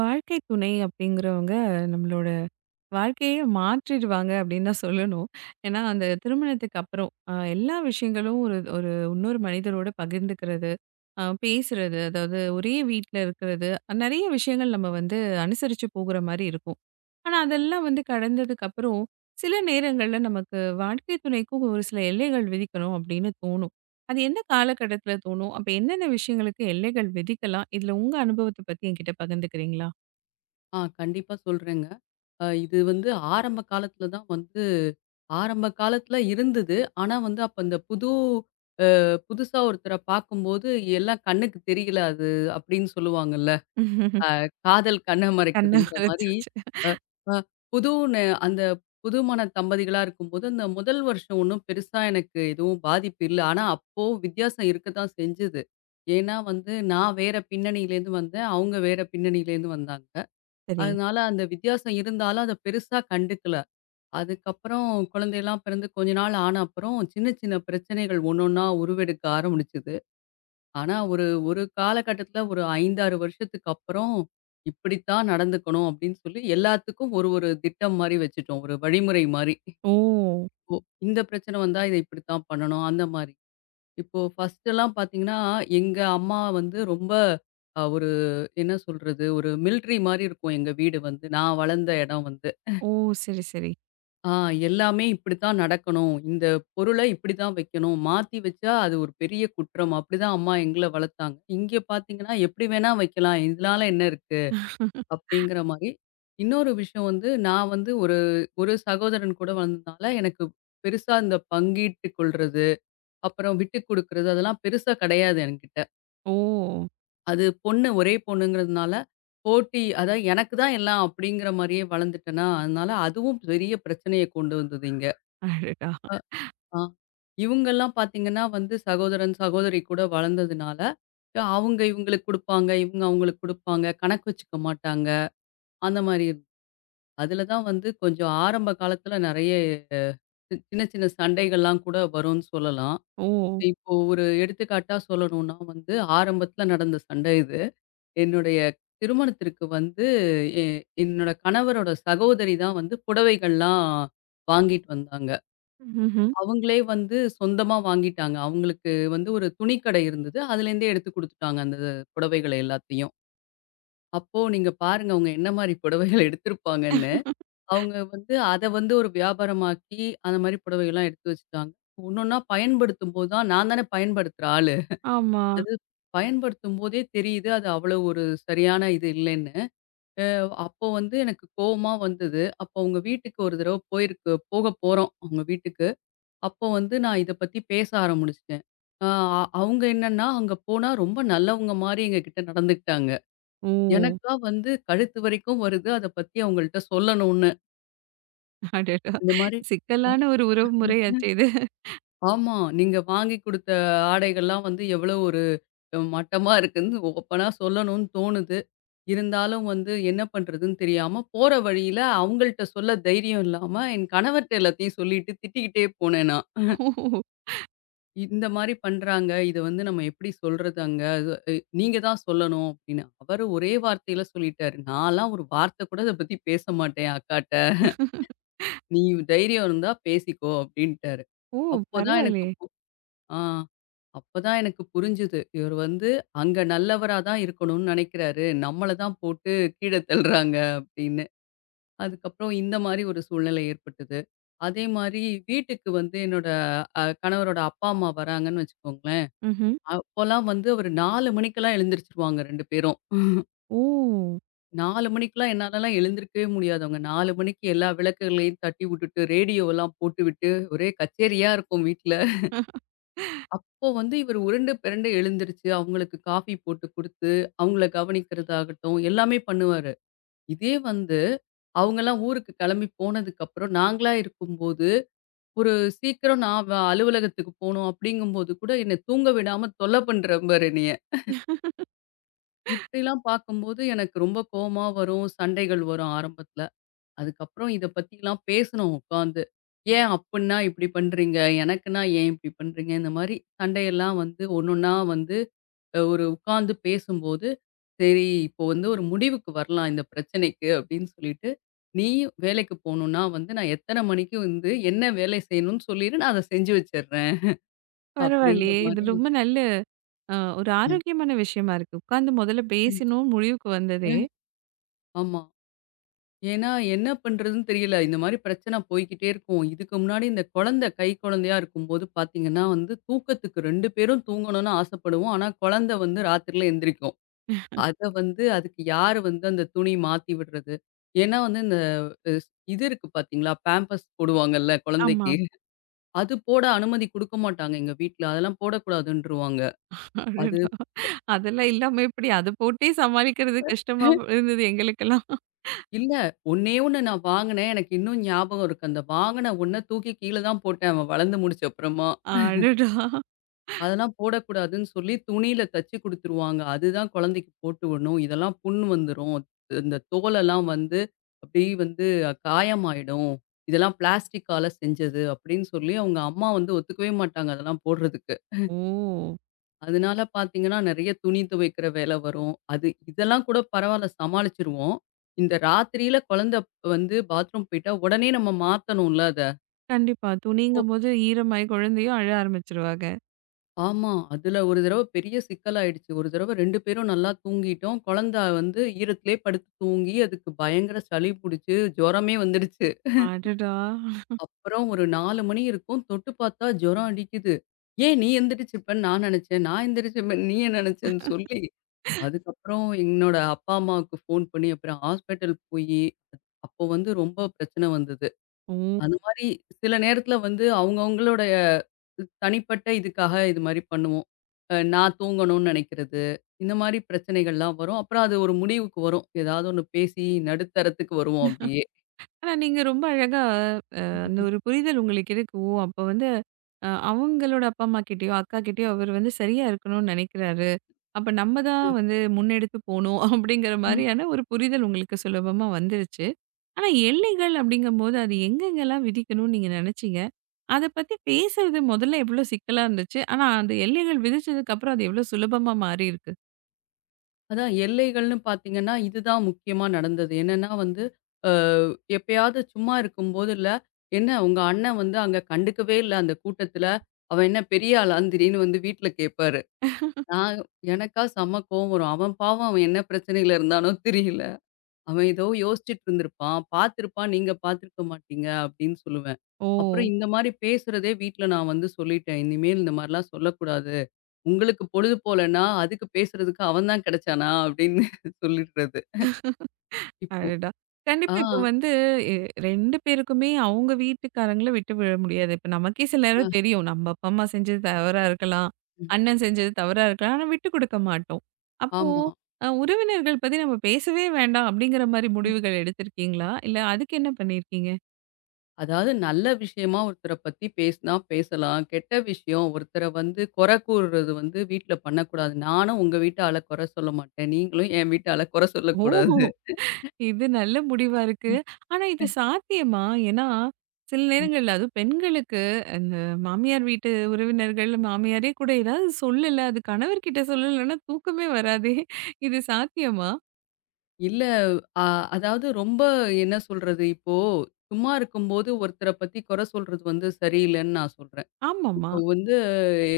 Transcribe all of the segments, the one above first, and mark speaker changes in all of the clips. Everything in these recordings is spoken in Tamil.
Speaker 1: வாழ்க்கை துணை அப்படிங்கிறவங்க நம்மளோட வாழ்க்கையே மாற்றிடுவாங்க அப்படின்னு தான் சொல்லணும். ஏன்னா, அந்த திருமணத்துக்கு அப்புறம் எல்லா விஷயங்களும் ஒரு ஒரு இன்னொரு மனிதரோட பகிர்ந்துக்கிறது, பேசுறது, அதாவது ஒரே வீட்ல இருக்கிறது, நெறைய விஷயங்கள் நம்ம வந்து அனுசரிச்சு போகுற மாரி இருக்கும். ஆனா, அதெல்லாம் வந்து கடந்ததுக்கு அப்புறம் சில நேரங்கள்ல நமக்கு வாழ்க்கை துணைக்கும் ஒரு சில எல்லைகள் விதிக்கணும் அப்படின்னு தோணும். அது எந்த காலகட்டத்தில தோணும்? அப்ப என்னென்ன விஷயங்களுக்கு எல்லைகள் விதிக்கலாம்? இதில உங்க அனுபவத்த பத்தி என்கிட்ட பகிர்ந்துக்கிறீங்களா?
Speaker 2: ஆ கண்டிப்பா சொல்றேங்க. இது வந்து ஆரம்ப காலத்துல தான் வந்து ஆரம்ப காலத்துல இருந்தது. ஆனா வந்து அப்ப இந்த புதுசா ஒருத்தர பார்க்கும்போது எல்லாம் கண்ணுக்கு தெரியல அது அப்படின்னு சொல்லுவாங்கல்ல. அ காதல் கண்ண
Speaker 1: கண்ண
Speaker 2: மறைக்குதுங்கிற மாரி.
Speaker 1: மறைச்சாச்சு.
Speaker 2: அ அ புது நெ அந்த புதுமண தம்பதிகளா இருக்கும்போது, அந்த முதல் வருஷம் ஒண்ணும் பெருசா எனக்கு எதுவும் பாதிப்பு இல்ல. ஆனா அப்போ வித்தியாசம் இருக்க தான் செஞ்சது. ஏன்னா வந்து நான் வேற பின்னணியிலேருந்து வந்தேன். அவங்க வேற பின்னணியிலேருந்து வந்தாங்க.
Speaker 1: சரி.
Speaker 2: அதனால அந்த வித்தியாசம் இருந்தாலும் அத பெருசா கண்டுக்கல. அதுக்கப்புறம் குழந்தையெல்லாம் பிறந்து கொஞ்ச நாள் ஆன அப்புறம், சின்ன சின்ன பிரச்சனைகள் ஒண்ணொன்னா உருவெடுக்க ஆரம்பிச்சது. ஆனா ஒரு ஒரு காலகட்டத்தில ஒரு 5, 6 வருஷத்துக்கு அப்புறம், இப்படித்தான் நடந்துக்கணும் அப்படின்னு சொல்லி எல்லாத்துக்கும் ஒரு ஒரு திட்டம் மாரி வச்சுட்டோம். ஒரு வழிமுறை மாரி.
Speaker 1: ஓ!
Speaker 2: இப்போ இந்த பிரச்சனை வந்தா இத இப்படித்தான் பண்ணணும் அந்த மாரி. இப்போ ஃபர்ஸ்ட்டெல்லாம் பார்த்தீங்கன்னா, எங்க அம்மா வந்து ரொம்ப ஒரு என்ன சொல்றது? ஒரு மிலிட்டரி மாரி இருக்கும் எங்க வீடு வந்து. நான் வளர்ந்த இடம் வந்து.
Speaker 1: ஓ! சரி, சரி.
Speaker 2: ஆ, எல்லாமே இப்படித்தான் நடக்கணும். இந்த பொருள இப்படித்தான் வைக்கணும். மாத்தி வச்சா அது ஒரு பெரிய குற்றம். அப்படிதான் அம்மா எங்கள வளர்த்தாங்க. இங்க பார்த்தீங்கன்னா, எப்படி வேணா வைக்கலாம். இதனால என்ன இருக்கு? அப்படிங்கிற மாரி. இன்னொரு விஷயம் வந்து நான் வந்து ஒரு ஒரு சகோதரன் கூட வளர்ந்ததுனால எனக்கு பெருசா இந்த பங்கிட்டுக் கொள்றது, அப்புறம் விட்டுக் குடுக்குறது அதெல்லாம் பெருசா கிடையாது என்கிட்ட.
Speaker 1: ஓ!
Speaker 2: அது பொண்ணு ஒரே பொண்ணுங்கிறதுனால போட்டி அதான் எனக்கு தான் எல்லாம் அப்படிங்கிற மாரியே வளர்ந்துட்டேனா, அதனால அதுவும் பெரிய பிரச்சனைய கொண்டு வந்தது இங்க.
Speaker 1: அடடா!
Speaker 2: ஆ. இவங்கெல்லாம் பார்த்தீங்கன்னா வந்து சகோதரன், சகோதரி கூட வளர்ந்ததுனால, அவங்க இவங்களுக்கு குடுப்பாங்க, இவங்க அவங்களுக்கு குடுப்பாங்க. கணக்கு வச்சுக்க மாட்டாங்க. அந்த மாரி இருந்துச்சு. அதில தான் வந்து கொஞ்சம் ஆரம்ப காலத்தில நெறைய சின்ன சின்ன சண்டைகள்லாம் கூட வரும்ன்னு சொல்லலாம்.
Speaker 1: ஓ!
Speaker 2: இப்போ ஒரு எடுத்துக்காட்டா சொல்லணும்னா வந்து, ஆரம்பத்தில நடந்த சண்டை இது. என்னுடைய திருமணத்திற்கு வந்து எ என்னோட கணவரோட சகோதரி தான் வந்து புடவைகள்லாம் வாங்கிட்டு வந்தாங்க.
Speaker 1: ம்ஹ்ம்.
Speaker 2: அவங்களே வந்து சொந்தமா வாங்கிட்டாங்க. அவங்களுக்கு வந்து ஒரு துணிக்கடை இருந்தது. அதுலேருந்தே எடுத்து குடுத்துட்டாங்க அந்த புடவைகள எல்லாத்தையும். அப்போ நீங்க பாருங்க அவங்க என்ன மாரி புடவைகள் எடுத்திருப்பாங்கன்னு. அவங்க வந்து அத வந்து ஒரு வியாபாரமாக்கி, அந்த மாரி புடவைகள்லாம் எடுத்து வச்சுட்டாங்க. ஒன்னொன்னா பயன்படுத்தும்போது தான் நான் தானே பயன்படுத்துற ஆளு.
Speaker 1: ஆமா.
Speaker 2: அது பயன்படுத்தும்போதே தெரியுது அது அவ்வளோ ஒரு சரியான இது இல்லைன்னு. அ அப்போ வந்து எனக்கு கோவமா வந்தது. அப்போ அவங்க வீட்டுக்கு ஒரு தடவ போயிருக்கு போக போறோம் அவங்க வீட்டுக்கு. அப்போ வந்து நான் இத பத்தி பேச ஆரம்பிச்சுட்டேன். அ அவங்க என்னன்னா, அங்க போனா ரொம்ப நல்லவங்க மாரி எங்ககிட்ட நடந்துக்கிட்டாங்க.
Speaker 1: ஓ!
Speaker 2: எனக்கா வந்து கழுத்து வரைக்கும் வருது அத பத்தி அவங்கள்ட்ட சொல்லணும்னு.
Speaker 1: அடடா!
Speaker 2: இந்த மாரி ம்,
Speaker 1: சிக்கலான ஒரு உறவு முறையாச்சே இது.
Speaker 2: ஆமா. நீங்க வாங்கி குடுத்த ஆடைகள்லாம் வந்து எவ்வளோ ஒரு மட்டமா இருக்குன்னு ஓப்பனா சொல்லணும்னு தோணுது. இருந்தாலும் வந்து என்ன பண்றதுன்னு தெரியாம போற வழியில அவங்கள்ட்ட சொல்ல தைரியம் இல்லாம என் கணவர்ட்ட எல்லாத்தையும் சொல்லிட்டு திட்டிக்கிட்டே போனேன் நான்.
Speaker 1: ஓ!
Speaker 2: இந்த மாரி பண்றாங்க. இத வந்து நம்ம எப்படி சொல்றது அங்க? அது அ நீங்க தான் சொல்லணும் அப்படின்னு. அவரு ஒரே வார்த்தையில சொல்லிட்டாரு. நான்லாம் ஒரு வார்த்தை கூட இத பத்தி பேச மாட்டேன் அக்காட்ட. நீ தைரியம் இருந்தா பேசிக்கோ அப்படின்ட்டாரு.
Speaker 1: ஓ!
Speaker 2: அப்போதான் எனக்கு
Speaker 1: பரவாயில்லயே!
Speaker 2: பு ஆ, அப்பதான் எனக்கு புரிஞ்சுது. இவர் வந்து அங்க நல்லவரா தான் இருக்கணும்னு நெனைக்கிறாரு. நம்மள தான் போட்டு கீழ தள்ளுறாங்க அப்படின்னு. அதுக்கப்புறம் இந்த மாரி ஒரு சூழ்நிலை ஏற்பட்டது. அதே மாரி வீட்டுக்கு வந்து என்னோட கணவரோட அப்பா, அம்மா வராங்கன்னு வச்சுக்கோங்களேன்.
Speaker 1: ம்ஹ்ம்.
Speaker 2: அப்போலாம் வந்து அவரு 4 மணிக்கெல்லாம் எழுந்திரிச்சுருவாங்க 2 பேரும்.
Speaker 1: ஓ!
Speaker 2: 4 மணிக்கெல்லாம் என்னாலலாம் எழுந்திருக்கவே முடியாது. அவங்க 4 மணிக்கு எல்லா விளக்குகளையும் தட்டி விட்டுட்டு, ரேடியோவெல்லாம் போட்டுவிட்டு, ஒரே கச்சேரியா இருக்கும் வீட்ல. அப்போ வந்து இவரு உருண்டு பிரண்டு எழுந்திருச்சு, அவங்களுக்கு காஃபி போட்டு குடுத்து, அவங்கள கவனிக்கிறதாகட்டும், எல்லாமே பண்ணுவாரு. இதே வந்து அவங்கலாம் ஊருக்கு கிளம்பி போனதுக்கப்புறம், நாங்களா இருக்கும்போது, ஒரு சீக்கிரம் நான் வ அலுவலகத்துக்கு போணும் அப்படிங்கும்போது கூட, என்ன தூங்க விடாம தொல்ல பண்றேன் பாரு என்னைய. இப்படிலாம் பார்க்கும்போது எனக்கு ரொம்ப கோவமா வரும். சண்டைகள் வரும் ஆரம்பத்துல. அதுக்கப்புறம் இத பத்திலாம் பேசணும் உட்காந்து. "ஏன் அப்புட்னா இப்படி பண்றீங்க? எனக்குன்னா ஏன் இப்படி பண்றீங்க?" இந்த மாரி சண்டையெல்லாம் வந்து ஒண்ணொன்னா வந்து ஒரு உட்காந்து பேசும்போது, "சரி இப்போ வந்து ஒரு முடிவுக்கு வரலாம் இந்த பிரச்சனைக்கு" அப்படின்னு சொல்லிட்டு, "நீயும் வேலைக்கு போணும்னா வந்து நான் எத்தன மணிக்கு வந்து என்ன வேலை செய்யணும்னு சொல்லிரு. நான் அத செஞ்சு வச்சுர்றேன்." அப்படிங்கிற
Speaker 1: பரவாயில்லயே! இது
Speaker 2: மாரி.
Speaker 1: ரொம்ப நல்ல ஒரு
Speaker 2: ம்,
Speaker 1: ஆரோக்கியமான விஷயமா இருக்கு. உட்கார்ந்து முதல்ல
Speaker 2: ம்,
Speaker 1: பேசினோம் முடிவுக்கு
Speaker 2: அ
Speaker 1: வந்ததே.
Speaker 2: ஆமா. ஏன்னா, என்ன பண்றதுன்னு தெரியல. இந்த மாரி பிரச்சனை போய்க்கிட்டே இருக்கும். இதுக்கு முன்னாடி இந்த குழந்தை கை குழந்தையா இருக்கும்போது பார்த்தீங்கன்னா வந்து, தூக்கத்துக்கு 2 பேரும் தூங்கணும்னு ஆசைப்படுவோம். ஆனா, குழந்தை வந்து ராத்திரில எந்திரிக்கும். அத வந்து அதுக்கு யாரு வந்து அந்த துணி மாத்தி விடுறது? ஏன்னா வந்து இந்த அ இது இருக்கு பார்த்தீங்களா? பேம்பர்ஸ் போடுவாங்கல்ல
Speaker 1: ஆமா.
Speaker 2: குழந்தைக்கு. அது போட அனுமதி குடுக்க மாட்டாங்க எங்க வீட்ல. அதெல்லாம் போடக்கூடாதுன்ருவாங்க. அது
Speaker 1: அடடா! அதெல்லாம் இல்லாம எப்படி அத போட்டே சமாளிக்கிறது கஷ்டமா இருந்தது எங்களுக்கெல்லாம்.
Speaker 2: இல்ல. ஒண்ணே ஒண்ணு நான் வாங்குனேன். எனக்கு இன்னும் ஞாபகம் இருக்கு. அந்த வாங்குன ஒண்ண தூக்கி கீழ தான் போட்டேன். அவன் வளர்ந்து முடிச்ச அப்புறமா.
Speaker 1: அடடா!
Speaker 2: அதெல்லாம் போடக்கூடாதுன்னு சொல்லி துணியில தச்சு குடுத்துருவாங்க. அதுதான் குழந்தைக்கு போட்டு விடணும். இதெல்லாம் புண் வந்துரும். இந்த தோலெல்லாம் வந்து அப்படியே வந்து காயமாயிடும். இதெல்லாம் பிளாஸ்டிக்கால செஞ்சது அப்படின்னு சொல்லி அவங்க அம்மா வந்து ஒத்துக்கவே மாட்டாங்க அதெல்லாம் போடுறதுக்கு.
Speaker 1: ஓ!
Speaker 2: அதனால பார்த்தீங்கன்னா, நெறைய துணி துவைக்கிற வேலை வரும். அது இதெல்லாம் கூட பரவால்ல சமாளிச்சுருவோம். இந்த ராத்திரியில குழந்தை வந்து பாத்ரூம் போயிட்டா உடனே நம்ம மாத்தணும்ல.
Speaker 1: கண்டிப்பா. துணிங்கும்போது ஈரமாயி குழந்தையும் அழ ஆரம்பிச்சுருவாங்க.
Speaker 2: ஆமா. அதுல ஒரு தடவ பெரிய சிக்கலாயிடுச்சு. ஒரு தடவ 2 பேரும் நல்லா தூங்கிட்டோம். குழந்த வந்து ஈரத்திலே படுத்து தூங்கி, அதுக்கு பயங்கர சளி புடிச்சு, ஜுரமே வந்துடுச்சு.
Speaker 1: அடடா!
Speaker 2: அப்புறம் ஒரு 4 மணி இருக்கும். தொட்டு பார்த்தா ஜுரம் அடிக்குது. "ஏன் நீ எந்திரிச்சிருப்பன்னு நான் நெனச்சேன். நான் எந்திரிச்சிருப்பேன்னு நீ ஏன் நெனச்சேன்னு?" சொல்லி, அதுக்கப்புறம் என்னோட அப்பா, அம்மாவுக்கு ஃபோன் பண்ணி, அப்புறம் ஹாஸ்பிட்டல் போயி, அப்போ வந்து ரொம்ப பிரச்சனை வந்தது.
Speaker 1: ஓ!
Speaker 2: அந்த மாரி சில நேரத்தில வந்து அவங்கவங்களுடைய தனிப்பட்ட இதுக்காக இது மாரி பண்ணுவோம். நான் தூங்கணும்னு நெனைக்கிறது, இந்த மாரி பிரச்சனைகள்லாம் வரும். அப்புறம் அது ஒரு முடிவுக்கு வரும். ஏதாவது ஒண்ணு பேசி நடுத்தரத்துக்கு வருவோம் அப்படியே.
Speaker 1: ஆனா நீங்க ரொம்ப அழகா அந்த
Speaker 2: ம்.
Speaker 1: ஒரு புரிதல் உங்களுக்கு இருக்கு. ஓ! அப்ப வந்து அவங்களோட அப்பா, அம்மா கிட்டயோ, அக்கா கிட்டயோ அவர் வந்து சரியா இருக்கணும்னு நெனைக்கிறாரு. அப்ப நம்ம தான்
Speaker 2: ம்.
Speaker 1: வந்து முன்னெடுத்து போணும் அப்படிங்கிற
Speaker 2: ம்.
Speaker 1: மாரியான ஒரு புரிதல் உங்களுக்கு சுலபமா வந்துருச்சு. ஆனா எல்லைகள் அப்படிங்கும்போது அது எங்கெங்கலாம் விதிக்கணும்னு நீங்க நெனச்சீங்க? அத பத்தி பேசுறது முதல்ல எவ்வளோ சிக்கலா இருந்துச்சு? ஆனா அந்த எல்லைகள் விதிச்சதுக்கு அப்புறம் அது எவ்வளோ சுலபமா மாறியிருக்கு?
Speaker 2: அதான் எல்லைகள்னு பார்த்தீங்கன்னா, இதுதான் முக்கியமா நடந்தது. என்னன்னா வந்து, அ எப்பயாவது சும்மா இருக்கும்போது இல்ல, "என்ன உங்க அண்ணன் வந்து அங்க கண்டுக்கவே இல்ல அந்த கூட்டத்தில. அவன் என்ன பெரிய ஆளான்னு திடீர்னு வந்து வீட்ல கேட்பாரு." நான் எனக்கா செம்ம கோவம் வரும். அவன் பாவம் அவன் என்ன பிரச்சனையில இருந்தானோ தெரியல. அவன் ஏதோ யோசிச்சுட்டு இருந்திருப்பான். பார்த்திருப்பான், நீங்க பார்த்திருக்க மாட்டீங்க அப்படின்னு சொல்லுவேன்.
Speaker 1: ஓ!
Speaker 2: அப்புறம் இந்த மாரி பேசுறதே வீட்ல நான் வந்து சொல்லிட்டேன். இனிமேல் இந்த மாரிலாம் சொல்லக்கூடாது. உங்களுக்கு பொழுது போலன்னா, அதுக்கு பேசுறதுக்கு அவன் தான் கிடைச்சானா அப்படின்னு சொல்லிடுறது. இப்போ
Speaker 1: அடடா!
Speaker 2: ஆ,
Speaker 1: கண்டிப்பா இப்ப வந்து எ 2 பேருக்குமே அவங்க வீட்டுக்காரங்கள விட்டு விழ முடியாது. இப்ப நமக்கே சில நேரம்
Speaker 2: ஆ.
Speaker 1: தெரியும். நம்ம அப்பா, அம்மா செஞ்சது தவறா இருக்கலாம்.
Speaker 2: ம்.
Speaker 1: அண்ணன் செஞ்சது தவறா இருக்கலாம். ஆனா விட்டு குடுக்க மாட்டோம். அப்போ
Speaker 2: ஆமா.
Speaker 1: உறவினர்கள் பத்தி நம்ம பேசவே வேண்டாம் அப்படிங்கிற மாரி முடிவுகள் எடுத்திருக்கீங்களா? இல்ல அதுக்கு என்ன பண்ணியிருக்கீங்க?
Speaker 2: அதாவது நல்ல விஷயமா ஒருத்தர பத்தி பேசினா பேசலாம். கெட்ட விஷயம் ஒருத்தர வந்து குறை கூறுறது வந்து வீட்ல பண்ணக்கூடாது. நானும் உங்க வீட்டு ஆள குறை சொல்ல மாட்டேன். நீங்களும் என் வீட்டு ஆள குறை
Speaker 1: ஓ!
Speaker 2: சொல்லக்கூடாது.
Speaker 1: இது நல்ல முடிவா இருக்கு. ஆனா இது சாத்தியமா? ஏன்னா, சில
Speaker 2: ம்.
Speaker 1: நேரங்கள்ல அதுவும் பெண்களுக்கு அந்த மாமியார் வீட்டு உறவினர்கள், மாமியாரே கூட ஏதாவது சொல்லல, அது கணவர்கிட்ட சொல்லலன்னா தூக்கமே வராதே! இது சாத்தியமா?
Speaker 2: இல்ல. அ அதாவது ரொம்ப என்ன சொல்றது? இப்போ சும்மா இருக்கும்போது ஒருத்தர பத்தி குறை சொல்றது வந்து சரியில்லன்னு நான் சொல்றேன்.
Speaker 1: ஆமாமா.
Speaker 2: இப்போ வந்து எ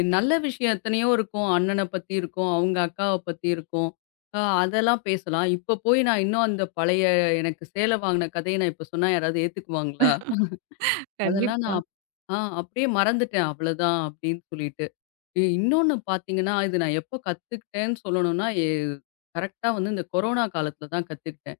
Speaker 2: எ- நல்ல விஷயம் எத்தனையோ இருக்கும். அண்ணன பத்தி இருக்கும், அவங்க அக்காவ பத்தி இருக்கும். அதெல்லாம் பேசலாம். இப்போ போய் நான் இன்னும் அந்த பழைய எனக்கு சேலை வாங்கின கதைய நான் இப்ப சொன்னா யாராவது ஏத்துக்குவாங்களா? அதெல்லாம்
Speaker 1: கண்டிப்பா.
Speaker 2: நான் அப் ஆ, அப்படியே மறந்துட்டேன் அவ்வளோதான் அப்படின்னு சொல்லிட்டு. இன்னொன்னு பார்த்தீங்கன்னா, இது நான் எப்போ கத்துக்கிட்டேன்னு சொல்லணும்னா, கரெக்ட்டா வந்து இந்த கொரோனா காலத்தில தான் கத்துக்கிட்டேன்.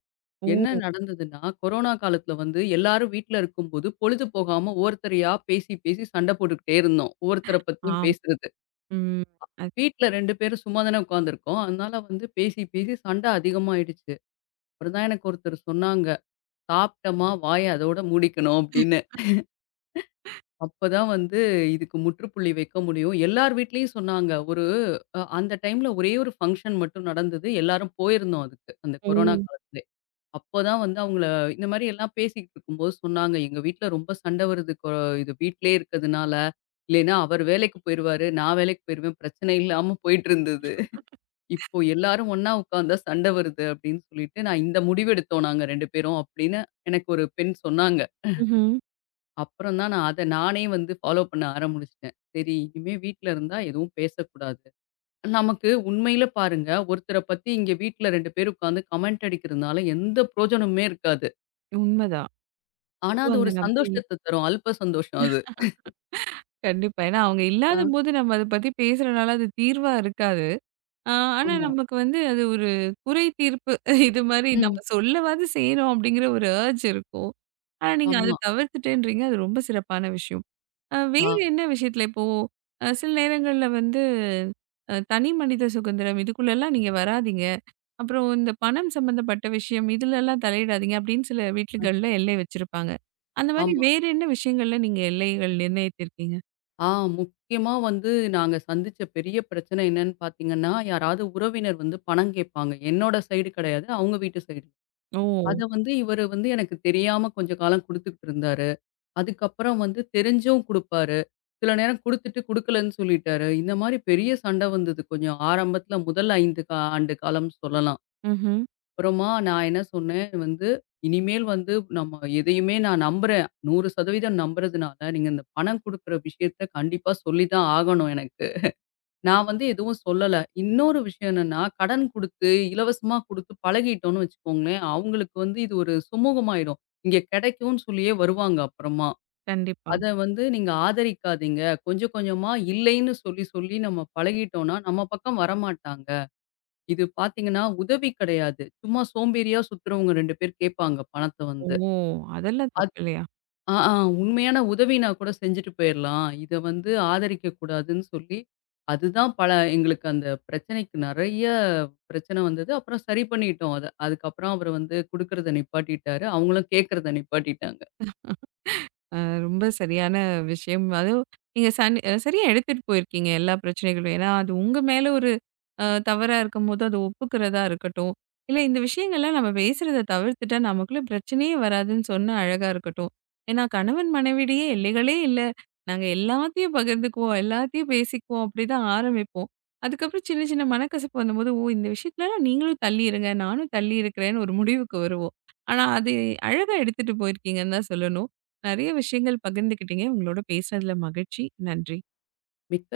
Speaker 2: என்ன
Speaker 1: ஓ!
Speaker 2: நடந்ததுன்னா, கொரோனா காலத்துல வந்து எல்லாரும் வீட்ல இருக்கும்போது, பொழுது போகாம ஒவ்வொருத்தரையா பேசி, பேசி சண்டை போட்டுக்கிட்டே இருந்தோம். ஒவ்வொருத்தர பத்தியும்
Speaker 1: ஆம்.
Speaker 2: பேசுறது.
Speaker 1: ம். அது
Speaker 2: வீட்ல 2 பேரும் சும்மா தானே உட்காந்துருக்கோம். அதனால வந்து பேசி, பேசி சண்டை அதிகமாயிடுச்சு. அப்புறம் தான் எனக்கு ஒருத்தர் சொன்னாங்க, "சாப்பிட்டமா வாய அதோட மூடிக்கணும்" அப்படின்னு. அப்பதான் வந்து இதுக்கு முற்றுப்புள்ளி வைக்க முடியும். எல்லார் வீட்லயும் சொன்னாங்க. ஒரு அ அந்த டைம்ல ஒரே ஒரு ஃபங்ஷன் மட்டும் நடந்தது. எல்லாரும் போயிருந்தோம் அதுக்கு, அந்த
Speaker 1: ஓ!
Speaker 2: கொரோனா காலத்திலே. அப்பதான் வந்து அவங்கள இந்த மாரி எல்லாம் பேசிக்கிட்டு இருக்கும்போது சொன்னாங்க, "எங்க வீட்ல ரொம்ப சண்டை வருது. இது வீட்லயே இருக்கிறதுனால. இல்லைன்னா அவர் வேலைக்கு போயிருவாரு. நான் வேலைக்கு போயிருவேன். பிரச்சனை இல்லாம போயிட்டு இருந்தது. இப்போ எல்லாரும் ஒண்ணா உட்கார்ந்தா சண்டை வருது." அப்படின்னு சொல்லிட்டு, "நான் இந்த முடிவெடுத்தோம் நாங்க 2 பேரும்." அப்படின்னு எனக்கு ஒரு பெண் சொன்னாங்க.
Speaker 1: ம்ஹ்ம்.
Speaker 2: அப்புறம் தான் நான் அத நானே வந்து ஃபாலோ பண்ண ஆரம்பிச்சுட்டேன். சரி இனிமே வீட்ல இருந்தா எதுவும் பேசக்கூடாது. நமக்கு உண்மையில பாருங்க, ஒருத்தர பத்தி இங்க வீட்ல 2 பேர் உட்கார்ந்து கமெண்ட் அடிக்கிறதுனால எந்த பிரயோஜனமுமே இருக்காது.
Speaker 1: உண்மதான்.
Speaker 2: ஆனா,
Speaker 1: அதுவும்
Speaker 2: அது
Speaker 1: அந்த
Speaker 2: ஒரு
Speaker 1: நபர் இல்ல.
Speaker 2: சந்தோஷத்த தரும். அல்ப சந்தோஷம் அது.
Speaker 1: கண்டிப்பா. ஏன்னா, அவங்க
Speaker 2: ஆ,
Speaker 1: இல்லாதபோது நம்ம அத பத்தி பேசுறனால அது தீர்வா இருக்காது. ஆ, ஆனா
Speaker 2: ஆமா.
Speaker 1: நமக்கு வந்து அது ஒரு குறை தீர்ப்பு இது மாரி ம்.
Speaker 2: ம்.
Speaker 1: நம்ம சொல்லவாது செய்றோம் அப்படிங்கிற ஒரு அர்ஜ் இருக்கும். ஆனா நீங்க அத
Speaker 2: ஆமா.
Speaker 1: தவிர்த்துட்டேன்றீங்க. அது ரொம்ப சிறப்பான விஷயம்.
Speaker 2: ஆ,
Speaker 1: வேறு என்ன விஷயத்துல இப்போ சில நேரங்கள்ல வந்து தனி மனித சுதந்திரம் இதுக்குள்ளலாம் நீங்க வராதீங்க. அப்புறம் இந்த பணம் சம்பந்தப்பட்ட விஷயம் இதுலலாம் தலையிடாதீங்க அப்படின்னு சில வீட்டுகள்ல எல்லை வச்சிருப்பாங்க. அந்த மாரி
Speaker 2: ஆமா.
Speaker 1: வேறு என்ன விஷயங்கள்ல நீங்க எல்லைகள் நிர்ணயித்திருக்கீங்க?
Speaker 2: ஆ, முக்கியமா வந்து நாங்க சந்திச்ச பெரிய பிரச்சனை என்னன்னு பார்த்தீங்கன்னா, யாராவது உறவினர் வந்து பணம் கேட்பாங்க. என்னோட சைடு கிடையாது. அவங்க வீட்டு சைடு.
Speaker 1: ஓ!
Speaker 2: அத வந்து இவரு வந்து எனக்கு தெரியாம கொஞ்ச காலம் குடுத்துக்கிட்டு இருந்தாரு. அதுக்கப்புறம் வந்து தெரிஞ்சும் குடுப்பாரு. சில நேரம் குடுத்துட்டு குடுக்கலன்னு சொல்லிட்டாரு. இந்த மாரி பெரிய சண்டை வந்தது. கொஞ்சம் ஆரம்பத்துல முதல் 5 ஆண்டு காலம் சொல்லலாம்.
Speaker 1: ம்ஹ்ம்.
Speaker 2: அப்புறமா நான் என்ன சொன்னேன் வந்து, "இனிமேல் வந்து நம்ம எதையுமே நான் நம்புறேன். 100% நம்புறதுனால, நீங்க இந்த பணம் குடுக்குற விஷயத்த கண்டிப்பா சொல்லி தான் ஆகணும் எனக்கு." நான் வந்து எதுவும் சொல்லல. இன்னொரு விஷயம் என்னன்னா, கடன் குடுத்து, இலவசமா குடுத்து பழகிட்டோம்னு வச்சுக்கோங்களேன், அவங்களுக்கு வந்து இது ஒரு சுமூகமாயிடும். இங்க கிடைக்கும்னு சொல்லியே வருவாங்க அப்புறமா.
Speaker 1: கண்டிப்பா.
Speaker 2: அத வந்து நீங்க ஆதரிக்காதீங்க. கொஞ்சம் கொஞ்சமா இல்லைன்னு சொல்லி சொல்லி நம்ம பழகிட்டோம்னா, நம்ம பக்கம் வரமாட்டாங்க. இது பார்த்தீங்கன்னா, உதவி கிடையாது. சும்மா சோம்பேறியா சுத்துறவங்க 2 பேர் கேட்பாங்க பணத்த
Speaker 1: ஓ!
Speaker 2: வந்து.
Speaker 1: அதெல்லாம்
Speaker 2: அது
Speaker 1: தப்பு இல்லையா?
Speaker 2: ஆ ஆ உண்மையான உதவினா கூட செஞ்சுட்டு போயிரலாம். இத வந்து ஆதரிக்கக்கூடாதுன்னு சொல்லி, அதுதான் பல எங்களுக்கு அந்த பிரச்சனைக்கு நெறைய பிரச்சனை வந்தது. அப்புறம் சரி பண்ணிட்டோம் அத. அதுக்கப்புறம் அவரு வந்து குடுக்கறத நிப்பாட்டிட்டாரு. அவங்களும் கேட்கறத நிப்பாட்டிட்டாங்க.
Speaker 1: அ ரொம்ப சரியான விஷயம். அதுவும் நீங்க சரியா எடுத்துட்டு போயிருக்கீங்க எல்லா பிரச்சனைகளும். ஏன்னா, அது உங்க மேல ஒரு தவறா இருக்கும்போது அத ஒப்புக்கிறதா இருக்கட்டும். இல்ல இந்த விஷயங்கள்லாம் நம்ம பேசுறத தவிர்த்துட்டா நமக்குள்ள பிரச்சனையே வராதுன்னு சொன்னா அழகா இருக்கட்டும். ஏன்னா கணவன் மனைவியிடையே எல்லைகளே இல்ல. நாங்க எல்லாத்தையும் பகிர்ந்துக்குவோம், எல்லாத்தையும் பேசிக்குவோம் அப்படிதான் ஆரம்பிப்போம். அதுக்கப்புறம் சின்ன சின்ன மனக்கசப்பு வந்தபோது, "ஓ! இந்த விஷயத்துலலாம் நீங்களும் தள்ளி இருங்க. நானும் தள்ளி இருக்கிறேன்னு" ஒரு முடிவுக்கு வருவோம். ஆனா அது அழகா எடுத்துட்டு போயிருக்கீங்கன்னு தான் சொல்லணும். நெறைய விஷயங்கள் பகிர்ந்துக்கிட்டீங்க. உங்களோட பேசுனதுல மகிழ்ச்சி. நன்றி.
Speaker 2: மிக்க